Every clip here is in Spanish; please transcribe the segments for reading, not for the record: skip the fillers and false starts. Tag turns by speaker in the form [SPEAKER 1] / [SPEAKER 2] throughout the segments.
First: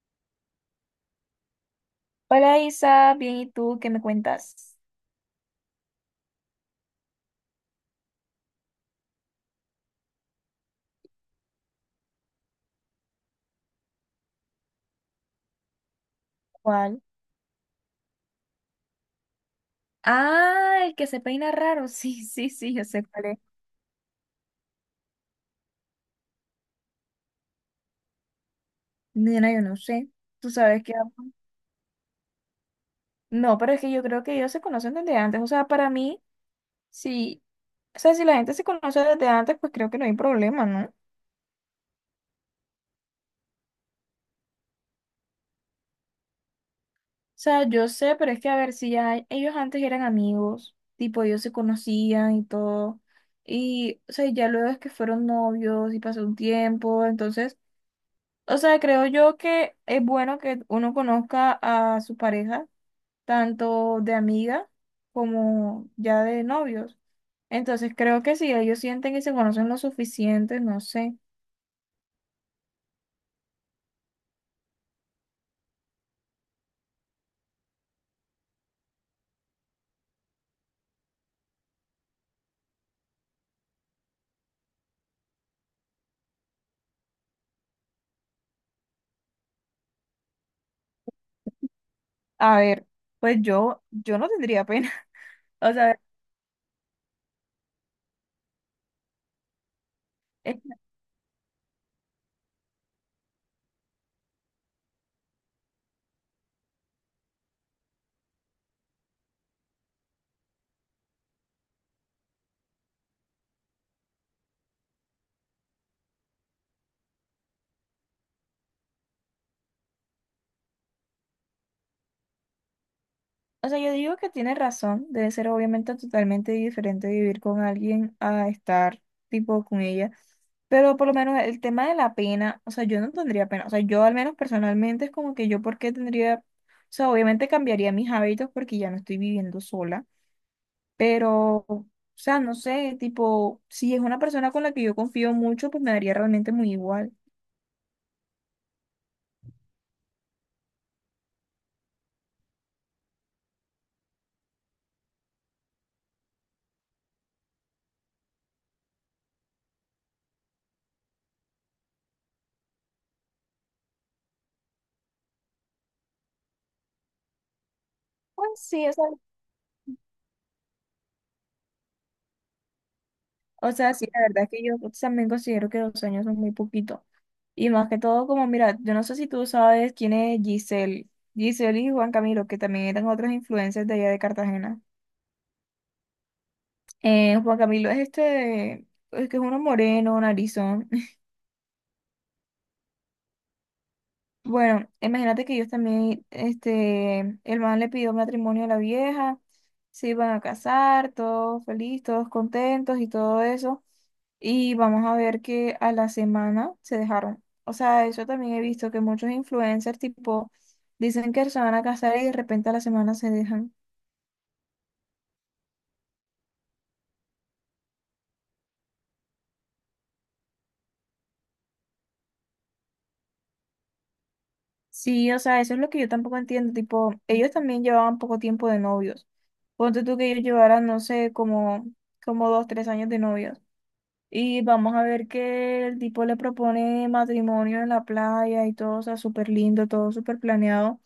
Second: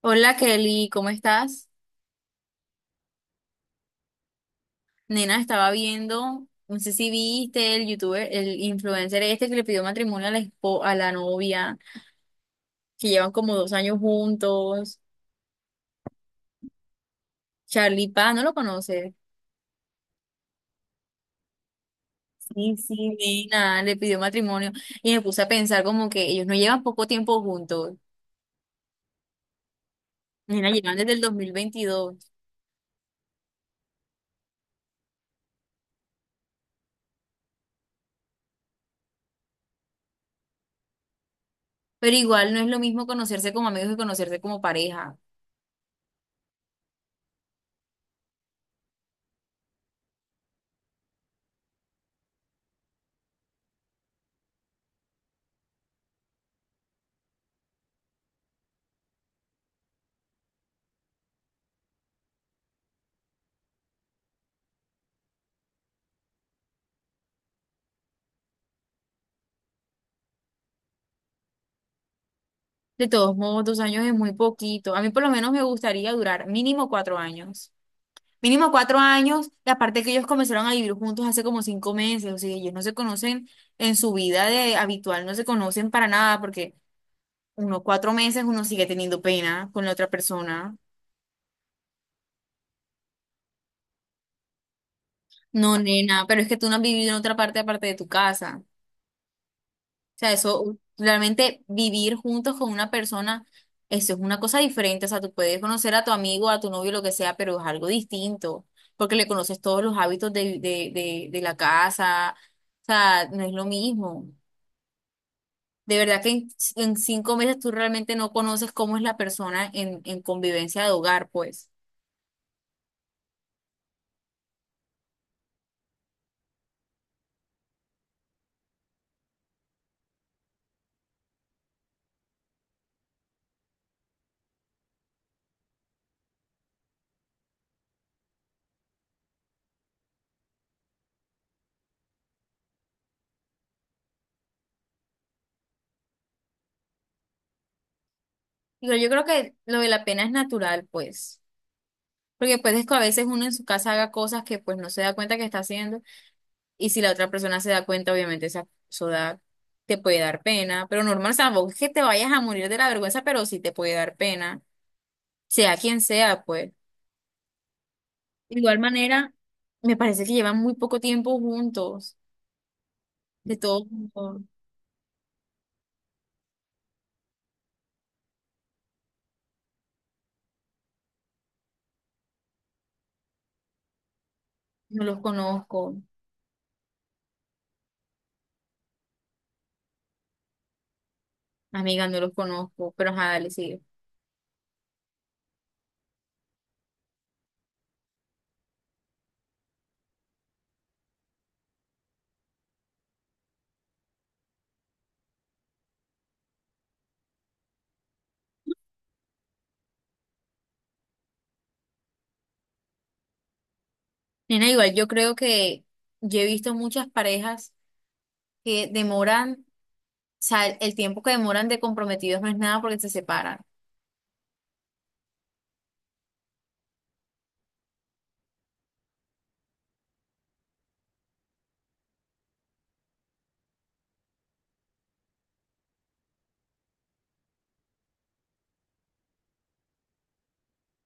[SPEAKER 1] Hola Kelly, ¿cómo estás?
[SPEAKER 2] Hola Isa, bien, ¿y tú qué me cuentas?
[SPEAKER 1] Nena, estaba viendo, no sé si viste el youtuber, el influencer este que le pidió matrimonio a la novia, que llevan como 2 años juntos,
[SPEAKER 2] ¿Cuál?
[SPEAKER 1] Charlie Paz, ¿no lo conoces?
[SPEAKER 2] Ah, el que se peina raro, sí, sí, sí,
[SPEAKER 1] Sí,
[SPEAKER 2] yo sé
[SPEAKER 1] sí,
[SPEAKER 2] cuál es.
[SPEAKER 1] Nena, le pidió matrimonio y me puse a pensar como que ellos no llevan poco tiempo juntos,
[SPEAKER 2] Nena, yo no sé, tú
[SPEAKER 1] nena,
[SPEAKER 2] sabes que...
[SPEAKER 1] llevan desde el 2022,
[SPEAKER 2] No, pero es que yo creo que ellos se conocen desde antes, o sea, para mí, sí, o sea, si la gente se conoce desde antes, pues creo que no hay problema, ¿no? O
[SPEAKER 1] pero igual no es lo mismo conocerse como amigos que conocerse como pareja.
[SPEAKER 2] sea, yo sé, pero es que a ver, si ya ellos antes eran amigos, tipo, ellos se conocían y todo, y, o sea, ya luego es que fueron novios y pasó un tiempo, entonces... O sea, creo yo que es bueno que uno conozca a su pareja, tanto de amiga como ya de novios. Entonces, creo que si ellos sienten que se conocen lo suficiente, no sé.
[SPEAKER 1] De todos modos, 2 años es muy poquito. A mí por lo menos me gustaría durar mínimo 4 años. Mínimo cuatro años, y aparte que ellos comenzaron a vivir juntos hace como 5 meses, o sea, ellos no se conocen en su vida de habitual, no se conocen para nada, porque unos 4 meses uno sigue teniendo pena con la otra persona.
[SPEAKER 2] A ver, pues yo no tendría pena. O
[SPEAKER 1] No,
[SPEAKER 2] sea,
[SPEAKER 1] nena, pero es que tú no has vivido en otra parte aparte de tu casa. O sea,
[SPEAKER 2] es
[SPEAKER 1] eso, realmente vivir juntos con una persona, eso es una cosa diferente. O sea, tú puedes conocer a tu amigo, a tu novio, lo que sea, pero es algo distinto, porque le conoces todos los hábitos de la casa. O sea, no es lo mismo. De verdad que en, 5 meses tú realmente no conoces cómo es la persona en convivencia de hogar, pues.
[SPEAKER 2] o sea, yo digo que tiene razón, debe ser obviamente totalmente diferente vivir con alguien a estar tipo con ella, pero por lo menos el tema de la pena, o sea, yo no tendría pena, o sea, yo al menos personalmente es como que yo por qué tendría, o sea, obviamente cambiaría mis hábitos porque ya no estoy viviendo sola, pero, o sea, no sé, tipo, si es una persona con la que yo confío mucho, pues me daría realmente muy igual.
[SPEAKER 1] Digo, yo creo que lo de la pena es natural, pues. Porque pues es que a veces uno en su casa haga cosas que pues no se da cuenta que está haciendo. Y si la otra persona se da cuenta, obviamente eso da, te puede dar pena. Pero normal, o sea, tampoco es que te vayas a morir de la vergüenza, pero sí te puede dar pena. Sea quien sea, pues.
[SPEAKER 2] Pues
[SPEAKER 1] De igual
[SPEAKER 2] sí, o sea,
[SPEAKER 1] manera, me parece que llevan muy poco tiempo juntos. De
[SPEAKER 2] o
[SPEAKER 1] todos
[SPEAKER 2] sea, sí, la
[SPEAKER 1] modos,
[SPEAKER 2] verdad es que yo también considero que 2 años son muy poquito. Y más que todo, como mira, yo no sé si tú sabes quién es Giselle. Giselle y Juan Camilo, que también eran otras influencias de allá de Cartagena.
[SPEAKER 1] no los conozco.
[SPEAKER 2] Juan Camilo es este, es que es uno moreno, narizón.
[SPEAKER 1] Amiga, no los conozco, pero ajá, dale, sigue.
[SPEAKER 2] Bueno, imagínate que ellos también, este, el man le pidió matrimonio a la vieja, se iban a casar, todos felices, todos contentos y todo eso. Y vamos a ver que a la semana se dejaron. O sea, eso también he visto que muchos influencers tipo dicen que se van a casar y de repente a la semana se dejan.
[SPEAKER 1] Nena, igual yo creo que yo he visto muchas parejas que demoran, o sea, el tiempo que demoran de comprometidos no es nada porque se separan.
[SPEAKER 2] Sí, o sea, eso es lo que yo tampoco entiendo. Tipo, ellos también llevaban poco tiempo de novios. Ponte tú que ellos llevaran, no sé, como 2, 3 años de novios. Y vamos a ver que el tipo le propone matrimonio en la playa y todo, o sea, súper lindo, todo súper planeado.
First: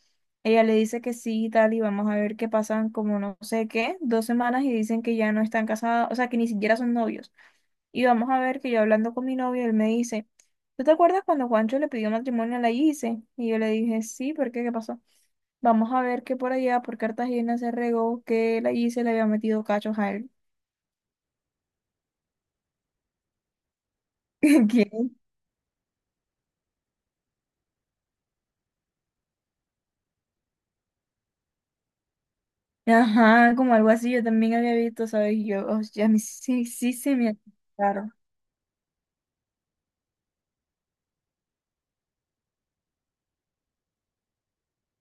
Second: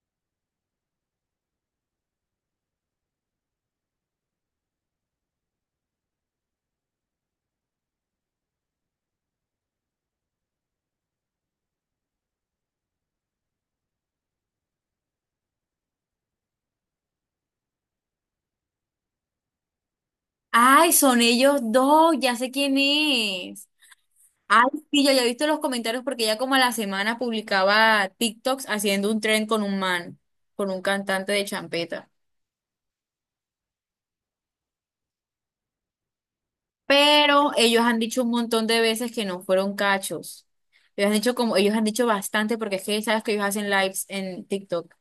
[SPEAKER 2] Ella le dice que sí y tal, y vamos a ver que pasan como no sé qué, 2 semanas y dicen que ya no están casados, o sea, que ni siquiera son novios. Y vamos a ver que yo hablando con mi novio, él me dice, ¿tú te acuerdas cuando Juancho le pidió matrimonio a la Gise? Y yo le dije, sí, ¿por qué? ¿Qué pasó? Vamos a ver que por allá, por Cartagena, se regó que la Gise le había metido cachos a él.
[SPEAKER 1] Ay, son ellos dos, ya sé quién es. Ay, sí, yo
[SPEAKER 2] ¿Quién
[SPEAKER 1] ya he visto los comentarios porque ella como a la semana publicaba TikToks haciendo un tren con un man, con un cantante de champeta.
[SPEAKER 2] ajá, como algo así, yo también había visto, ¿sabes? Y yo, oh, ya me, sí, sí se me
[SPEAKER 1] Pero ellos han
[SPEAKER 2] claro.
[SPEAKER 1] dicho un montón de veces que no fueron cachos. Ellos han dicho como, ellos han dicho bastante porque es que sabes que ellos hacen lives en TikTok.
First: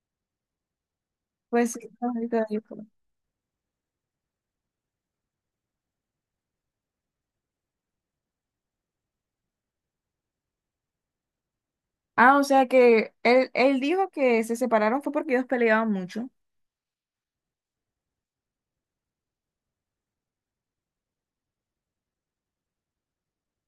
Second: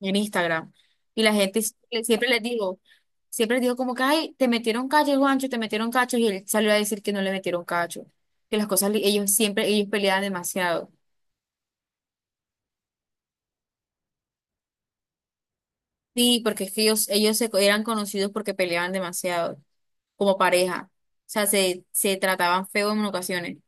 [SPEAKER 1] En Instagram. Y la gente
[SPEAKER 2] Pues sí, no,
[SPEAKER 1] siempre les
[SPEAKER 2] ahorita dijo.
[SPEAKER 1] digo, siempre les digo como que, ay, te metieron cacho, Juancho, te metieron cacho, y él salió a decir que no le metieron cacho, que las cosas, ellos siempre, ellos peleaban demasiado.
[SPEAKER 2] Ah, o sea que él dijo que se separaron fue porque ellos peleaban mucho.
[SPEAKER 1] Sí, porque es que ellos eran conocidos porque peleaban demasiado, como pareja. O sea, se trataban feo en ocasiones.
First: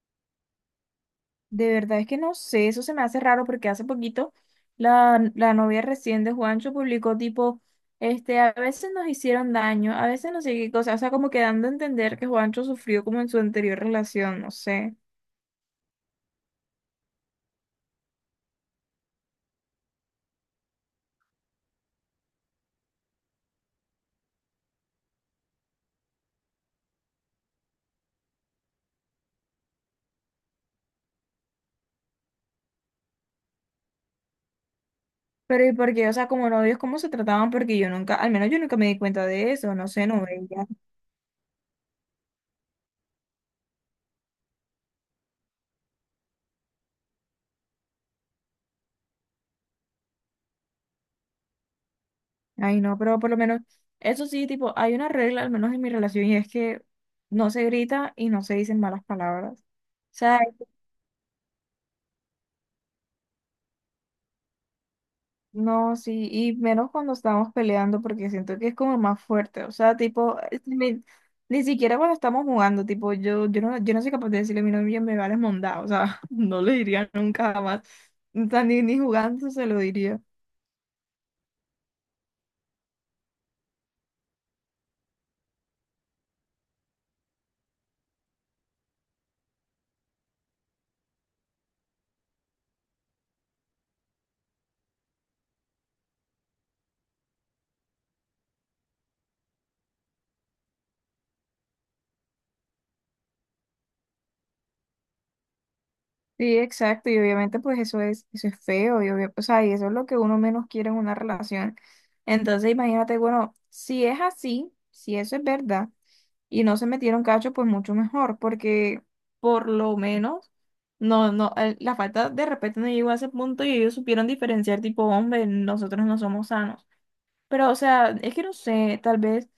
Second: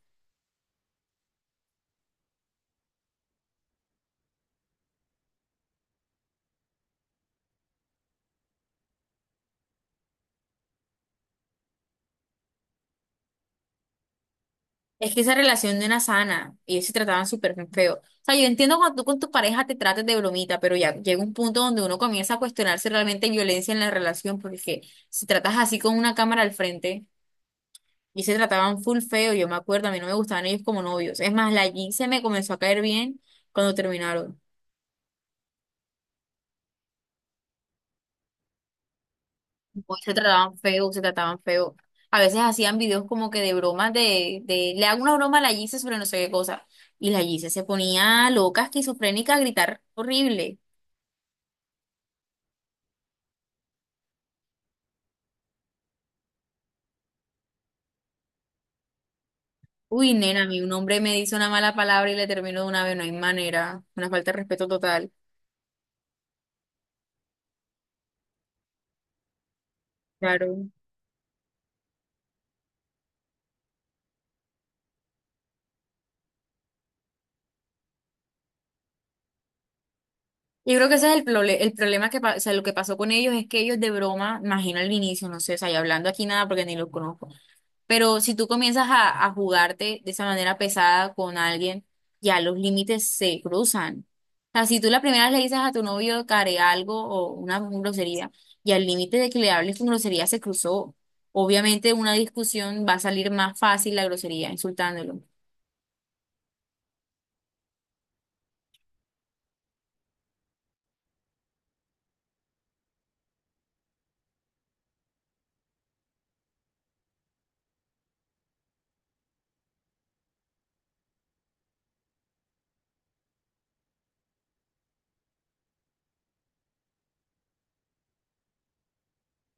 [SPEAKER 2] De verdad es que no sé, eso se me hace raro porque hace poquito la novia recién de Juancho publicó tipo, este, a veces nos hicieron daño, a veces no sé qué cosa, o sea, como que dando a entender que Juancho sufrió como en su anterior relación, no sé.
[SPEAKER 1] Es que esa relación no era sana y ellos se trataban súper feo. O sea, yo entiendo cuando tú con tu pareja te trates de bromita, pero ya llega un punto donde uno comienza a cuestionarse realmente hay violencia en la relación, porque si tratas así con una cámara al frente y se trataban full feo, yo me acuerdo, a mí no me gustaban ellos como novios. Es más, la Jean se me comenzó a caer bien cuando terminaron.
[SPEAKER 2] Pero ¿y por qué? O sea, como novios, ¿cómo se trataban? Porque yo nunca, al menos yo nunca me di cuenta de eso, no
[SPEAKER 1] Pues
[SPEAKER 2] sé,
[SPEAKER 1] se
[SPEAKER 2] no
[SPEAKER 1] trataban
[SPEAKER 2] veía.
[SPEAKER 1] feo, se trataban feo. A veces hacían videos como que de bromas de le hago una broma a la Jean sobre no sé qué cosa. Y la Gise se ponía loca, esquizofrénica, a gritar horrible.
[SPEAKER 2] Ay, no, pero por lo menos, eso sí, tipo, hay una regla, al menos en mi relación, y es que no se grita y no se dicen malas palabras. O
[SPEAKER 1] Uy,
[SPEAKER 2] sea,
[SPEAKER 1] nena, a mí un hombre me dice una mala palabra y le termino de una vez, no hay manera, una falta de respeto total.
[SPEAKER 2] no, sí, y menos cuando estamos peleando, porque siento que es como más fuerte. O sea, tipo,
[SPEAKER 1] Claro.
[SPEAKER 2] ni siquiera cuando estamos jugando, tipo, yo no soy capaz de decirle a mi novia me vale mondá. O sea, no le diría nunca jamás. O sea, ni jugando se lo diría.
[SPEAKER 1] Yo creo que ese es el problema que, o sea, lo que pasó con ellos es que ellos de broma, imagino al inicio, no sé, o sea, y hablando aquí nada porque ni los conozco. Pero si tú comienzas a jugarte de esa manera pesada con alguien, ya los límites se cruzan. O sea, si tú la primera vez le dices a tu novio que haré algo o una grosería, y al límite de que le hables con grosería se cruzó. Obviamente una discusión va a salir más fácil la grosería, insultándolo.
[SPEAKER 2] Sí, exacto, y obviamente pues eso es feo, y obvio, o sea, y eso es lo que uno menos quiere en una relación. Entonces imagínate, bueno, si es así, si eso es verdad, y no se metieron cacho, pues mucho mejor, porque por lo menos, no, no, el- la falta de respeto no llegó a ese punto y ellos supieron diferenciar tipo, hombre, nosotros no somos sanos. Pero, o sea, es que no sé, tal vez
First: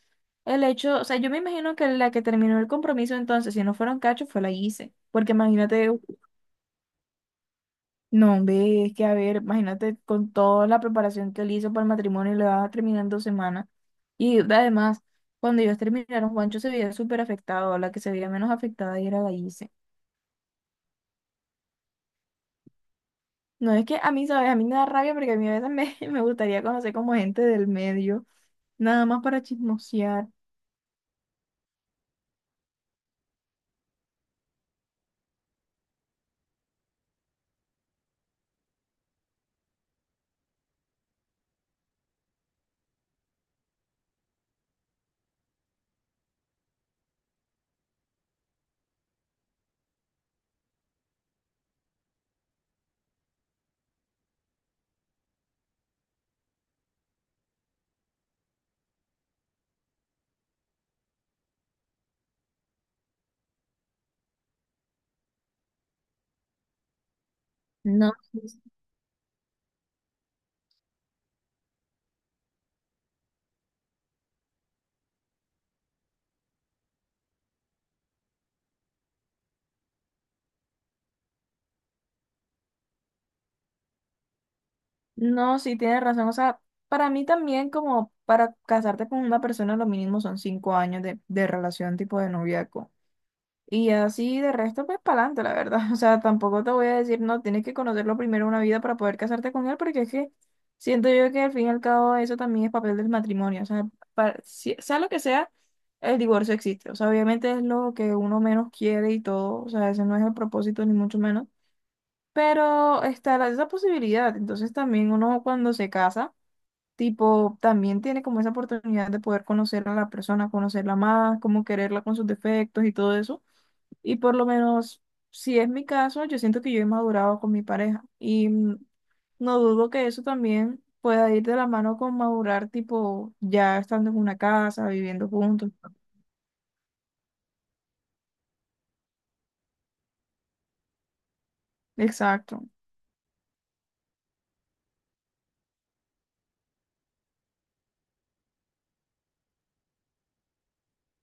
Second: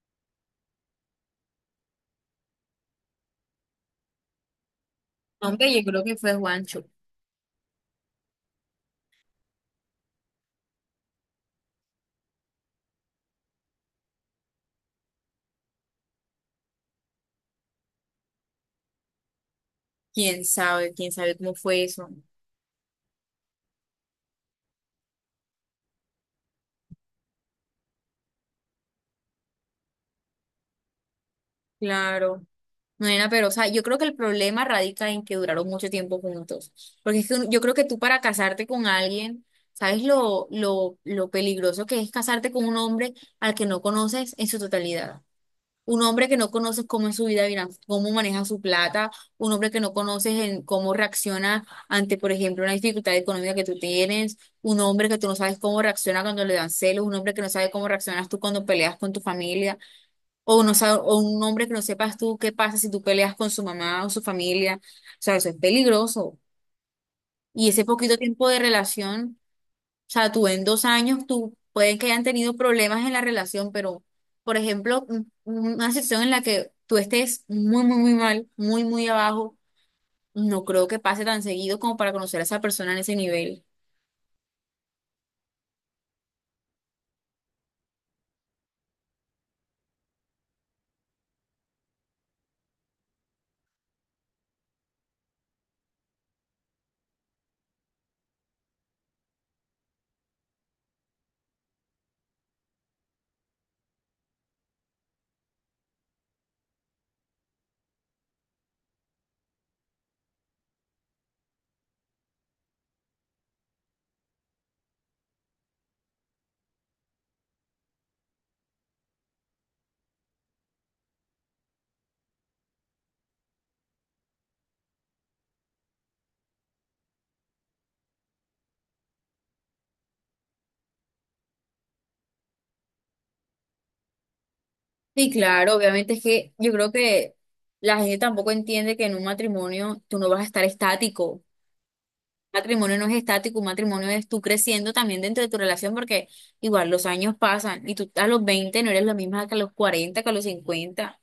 [SPEAKER 2] el hecho, o sea, yo me imagino que la que terminó el compromiso entonces, si no fueron cachos, fue la hice, porque
[SPEAKER 1] Hombre, yo
[SPEAKER 2] imagínate
[SPEAKER 1] creo que fue Juancho.
[SPEAKER 2] no, hombre, es que a ver, imagínate con toda la preparación que él hizo para el matrimonio, le va a terminar en 2 semanas. Y además, cuando ellos terminaron, Juancho se veía súper afectado, la que se veía menos afectada y era Gallise.
[SPEAKER 1] ¿Quién sabe? ¿Quién sabe cómo fue eso?
[SPEAKER 2] No es que a mí, ¿sabes? A mí me da rabia porque a mí a veces me, me gustaría conocer como gente del medio, nada más para chismosear.
[SPEAKER 1] Claro. No, nena, pero, o sea, yo creo que el problema radica en que duraron mucho tiempo juntos. Porque es que yo creo que tú para casarte con alguien, ¿sabes lo peligroso que es casarte con un hombre al que no conoces en su totalidad? Un hombre que no conoces cómo es su vida, cómo maneja su plata, un hombre que no conoces en cómo reacciona ante, por ejemplo, una dificultad económica que tú tienes, un hombre que tú no sabes cómo reacciona cuando le dan celos, un hombre que no sabe cómo reaccionas tú cuando peleas con tu familia. O, no, o un hombre que no sepas tú qué pasa si tú peleas con su mamá o su familia. O sea, eso es peligroso. Y ese
[SPEAKER 2] No,
[SPEAKER 1] poquito
[SPEAKER 2] sí,
[SPEAKER 1] tiempo de relación, o sea, tú en 2 años, tú pueden que hayan tenido problemas en la relación, pero, por ejemplo, una situación en la que tú estés muy, muy, muy mal, muy, muy abajo, no creo que pase tan seguido como para conocer a esa persona en ese nivel.
[SPEAKER 2] no, sí, tienes razón. O sea, para mí también como para casarte con una persona, lo mínimo son 5 años de relación tipo de noviazgo. Y así de resto, pues para adelante, la verdad. O sea, tampoco te voy a decir, no, tienes que conocerlo primero una vida para poder casarte con él, porque es que siento yo que al fin y al cabo eso también es papel del matrimonio. O sea, sea lo que sea, el divorcio existe. O sea, obviamente es lo que uno menos quiere y todo. O sea, ese no es el propósito, ni mucho menos. Pero está esa posibilidad. Entonces también uno cuando se casa, tipo, también tiene como esa oportunidad de poder conocer a la persona, conocerla más, como quererla con sus defectos y todo eso. Y por lo menos, si es mi caso, yo siento que yo he madurado con mi pareja. Y no dudo que eso también pueda ir de la mano con madurar, tipo, ya estando en una casa, viviendo
[SPEAKER 1] Sí,
[SPEAKER 2] juntos.
[SPEAKER 1] claro, obviamente es que yo creo que la gente tampoco entiende que en un matrimonio tú no vas a estar estático.
[SPEAKER 2] Exacto,
[SPEAKER 1] Matrimonio no es estático, un matrimonio es tú creciendo también dentro de tu relación porque igual los años pasan y tú a los 20 no eres la misma que a los 40, que a los 50.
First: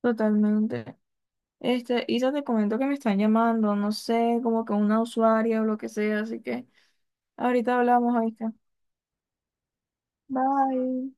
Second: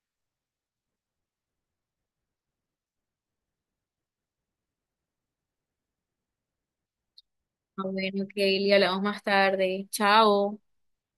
[SPEAKER 2] totalmente. Este, Isa, te comento que me están llamando, no sé, como que una usuaria o lo que sea, así que ahorita
[SPEAKER 1] Ah,
[SPEAKER 2] hablamos,
[SPEAKER 1] bueno,
[SPEAKER 2] ahí
[SPEAKER 1] Kelly, hablamos más tarde. Chao.
[SPEAKER 2] bye.